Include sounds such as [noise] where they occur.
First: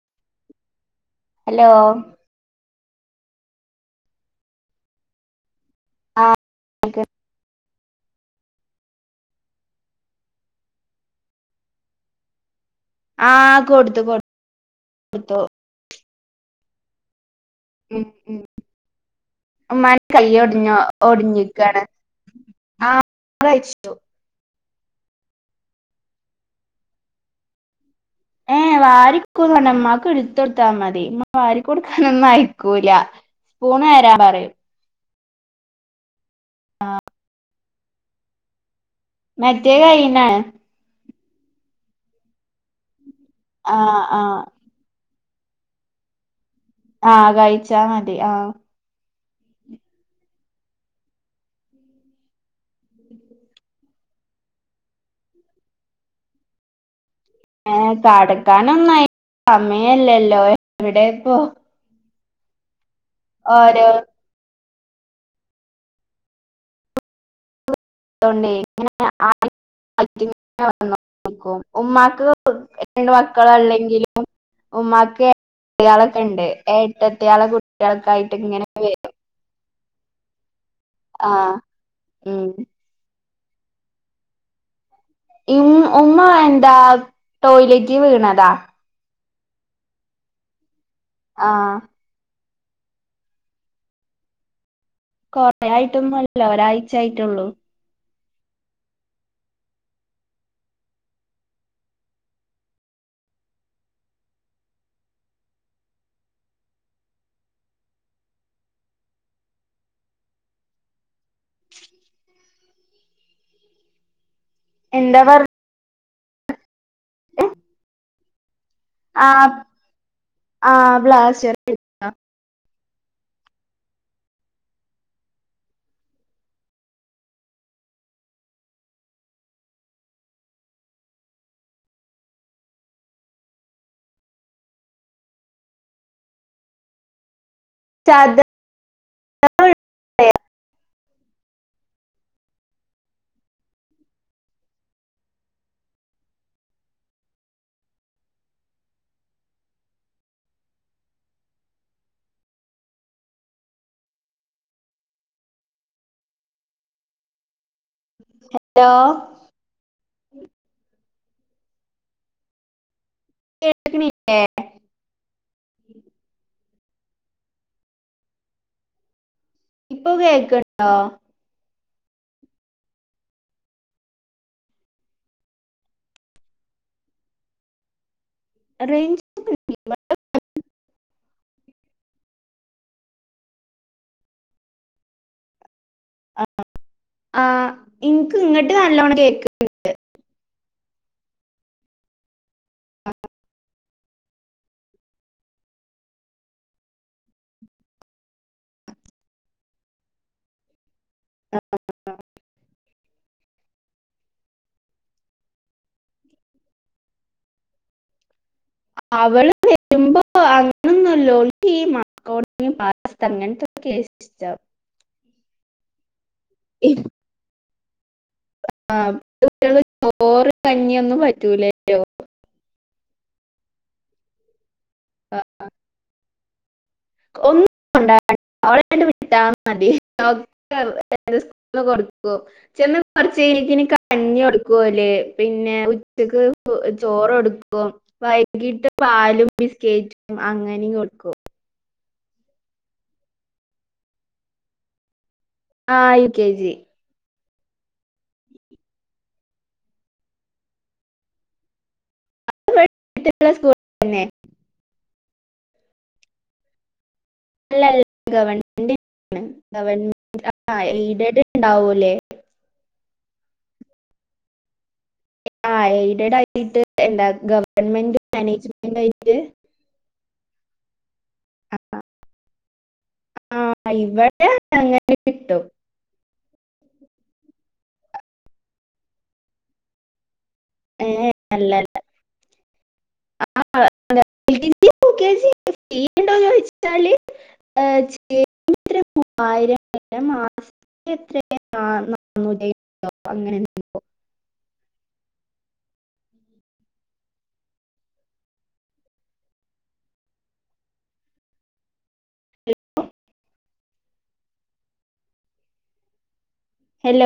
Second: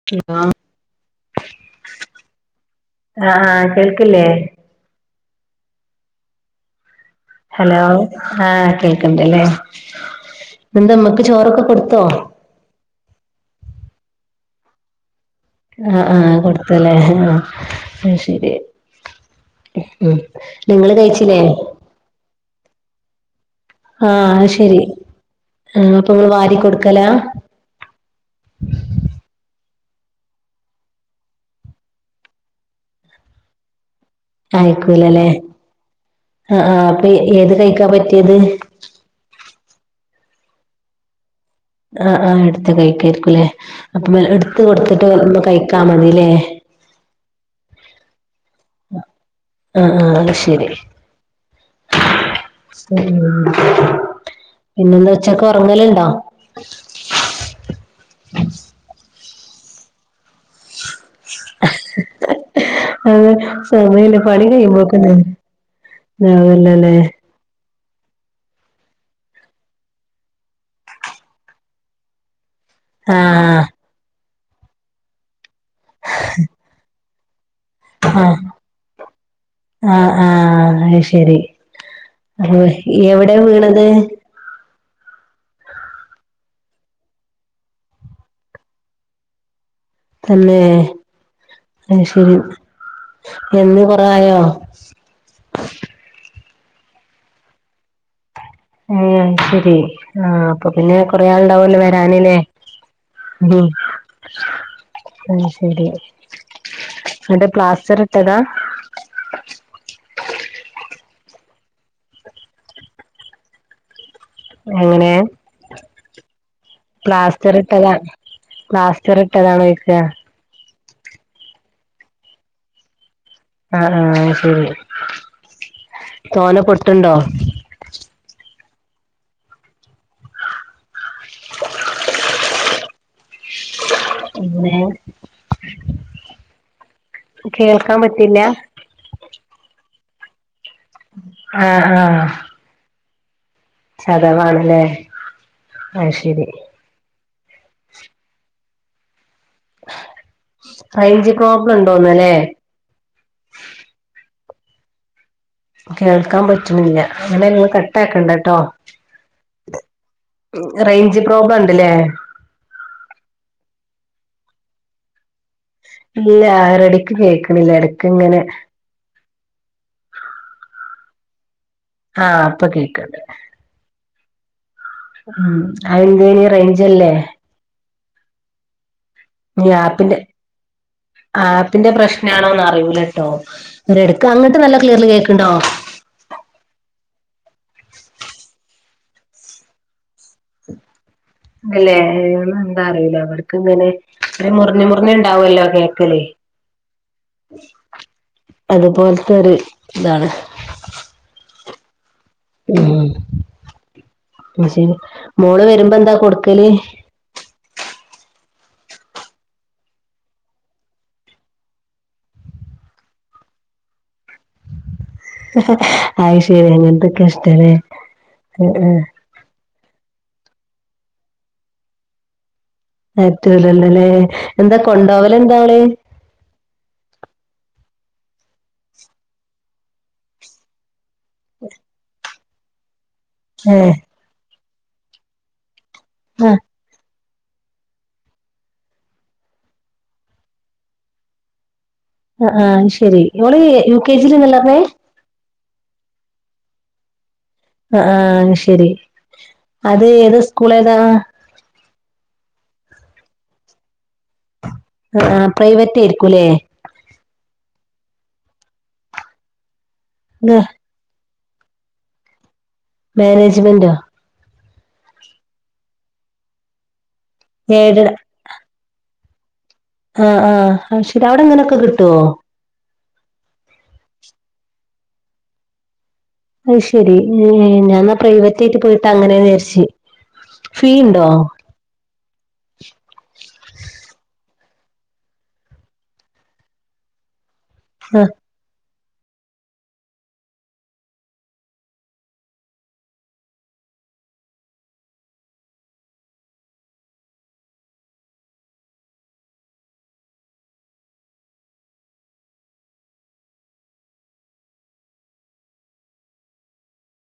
[unintelligible] Hello? ആഹ് ആഹ് കേൾക്കില്ലേ? [inaudible] ഹലോ ആഹകേൾക്ക്ണ്ട്ല്ലേ ന്ത്മ്മ്ക്ക് ചോറൊക്കെകൊടുത്തോ? ആഹ് കൊടുത്തു കൊടുത്തു ആഹ് ആഹ് കൊടുത്തുല്ലേ ഉം ഉം അഹ്ശരി ഉമ്മാന്റെ ഉം കൈ ഒടിഞ്ഞോ നിങ്ങള്കഴിച്ചിലേ? ഒടിഞ്ഞിക്കാണ് [unintelligible] ആഅഹ് ശെരി ആഅപ്പൊങ്ങള് വാരികൊട്ക്കലാ? ഏഹ് വാരി [unintelligible] ഇമ്മാക്ക് ഇട്ത്തൊട്ത്താ മതി ഇമ്മ വാരികൊട്ക്കാനൊന്നും അയക്കൂല പൂണ് തരാൻപറയും അയക്കൂലല്ലേ ആഹ് ആഹ് അപ്പൊ ഏത് കൈക്കാ പറ്റിയത്? മറ്റേകഴിന്നാണ് [unintelligible] ആആ എടുത്ത്കഴിക്കരിക്കുംലേ ആഹ് ആഹ് അപ്പൊഎടുത്ത്കൊടുത്തിട്ട് കഴിക്കാമതില്ലേ. ആ കഴിച്ചാമതി ആ. ആഹ് ആഹ് അഹ്ശെരി പിന്നെന്താ ഉച്ചക്ക് ഒറങ്ങലുണ്ടോ? ഏഹ് കെടക്കാനൊന്നായിട്ടില്ല സമയല്ലല്ലോ എവിടെപ്പോ ഓരോ [unintelligible] പണികഴിയുമ്പോക്കിന് നെരല്ലല്ലേ. [unintelligible] രണ്ട് ആഹ് മക്കളല്ലെങ്കിലും, ഉമ്മാക്ക്എട്ടത്തിയാളൊക്കെണ്ട് ഏട്ടത്തിയാളെകു കുട്ടിയാൾക്കായിട്ട് ഇങ്ങനെ വരും ആഹ്ആഹ് അഹ്ശെരി ആഹ് ഉം എവിടെവീണത്? ഇമ് ഉമ്മഎന്താ ടോയ്ലറ്റീവീണതാ. തന്നെ. ആഹ് അശെരി എന്ന്കൊറായോ? കൊറെ ആയിട്ടൊന്നുല്ല ഒരാഴ്ച ആയിട്ടുള്ളൂ ഏയ് അയ് ശരി ആഹ് അപ്പൊ പിന്നെ കൊറേ ആള്ണ്ടാവല്ലോ വരാന് ല്ലേ ഉം അത് ശരി നിന്റെ പ്ലാസ്റ്റർ ഇട്ടതാ എങ്ങനെ എന്താ പറ പ്ലാസ്റ്റർ ഇട്ടതാ പ്ലാസ്റ്റർ ഇട്ടതാണോ ചോയ്ക്ക ആ പ്ലാസ്റ്ററ് ആഹ് ആഹ് ശരി തോന പൊട്ടുണ്ടോ ഇന്നേ കേൾക്കാംപറ്റില്ല ചതുരം ആഹ് ആഹ് ചതവാണ്ലേ ആഹ് ശരി റെയ്ഞ്ച് പ്രോബ്ലം ഉണ്ടോന്നലേ കേൾക്കാൻ പറ്റ്ണില്ല, അങ്ങനെ നിങ്ങൾ കട്ട ആക്കണ്ട ട്ടോ ഹലോ റെയ്ഞ്ച് പ്രോബ്ലം ഉണ്ട്ലേ കേക്ക്ണില്ലേ ഇല്ല ഒരെടെക്ക് കേൾക്കണില്ല എടക്ക് ഇങ്ങനെ ഇപ്പൊ കേൾക്ക്ണ്ടോ ആഹ് ഇപ്പം കേക്ക്ണ്ട് ഉം അഹ് എന്തേനി റെയ്ഞ്ചില്ലേ റെയ്ഞ്ച് ഈ ആപ്പിന്റെ ആപ്പിന്റെ പ്രശ്നാണോന്നറിയൂല ട്ടോ [unintelligible] എടുക്ക അങ്ങട്ട് നല്ല ക്ലിയർല് കേക്ക് ണ്ടോ ആഹ് ഇൻക്ക് ഇങ്ങട്ട് നല്ലോണം കേക്ക്ണ്ട് ഇന്നല്ലേ [unintelligible] എന്താ അറിയൂല ഇവടക്ക് ഇങ്ങനെ തൃ മുറിഞ്ഞി മുറിഞ്ഞി ഇണ്ടാവല്ലോ കേക്കല് അതുപോൽത്തൊരു ഇതാണ് [inaudible] ഉ ആഹ് ശരി മോള് വരുമ്പം എന്താ കൊടുക്കല് അവള് വെരു [inaudible] അങ്ങനൊന്നുല്ല, ഓൾക്കീ മക്രോണി പാസ്ത അങ്ങൻത്തെകേ ഇഷ്ടം അഹ് ശരി അങ്ങൻതൊക്കെയാ ഇഷ്ടലേ ആഹ് കുട്ടികള് ചോറ് കഞ്ഞിയൊന്നും പറ്റൂലേ പറ്റൂലല്ലല്ലേ എന്താ കൊണ്ടോവല് എന്താ ആഹ് ആള് ഒന്നും കൊണ്ട [inaudible] ഓളെ അങ്ങട്ട് വിട്ടാ മതി [inaudible] ചെന്ന് ഏ കൊറചേലതിന് കഞ്ഞി കൊടുക്കൂലേ പിന്നെ ഉച്ചക്ക് ആ [unintelligible] ചോറ് കൊടുക്കും, വൈകീട്ട് പാലും ബിസ്കേറ്റും അങ്ങനിം കൊടുക്കും ആഹ് ആഹ് അയ്ശെരി, ഓള് യു കെ ജി ല് ന്നല്ലറഞ്ഞേ ആഹ് യു കെ ജി ആഹ് ശരി അത് ഏത് സ്കൂളേതാ [inaudible] സ്കൂൾ തന്നെ ആഹ് പ്രൈവറ്റേയിരിക്കുംല്ലേ അല്ലല്ല ഗവൺമെന്റ് [inaudible] ഗവൺമെന്റ് ഇത് ആയ എയ്ഡഡ് ഉണ്ടാവൂല്ലേ മേനേജ്മെന്റോ ആഹ് എയ്ഡഡ് ആയിട്ട് എന്താ എയ്ഡഡ് ഗവൺമെന്റ് മേനേജ്മെന്റ് ആയിട്ട് ആഹ് ആഹ് അഹ്‌ ശരി അവിടെ അങ്ങനെക്കെ കിട്ടോ ആഹ് ഇവടെ അങ്ങനേ കിട്ടും അത് ശെരി ഞാന്നാ പ്രൈവറ്റേയിട്ട് പോയിട്ട് അങ്ങനേന്ന് വിചരിച്ച് [unintelligible] അല്ല [inaudible] L K G, U K G [inaudible] സീറ്റ്ണ്ടോ ചോയ്ച്ച് തള ആ ചേ മൂവായിരം പിന്നെ മാസ് എ [unintelligible] ഹലോ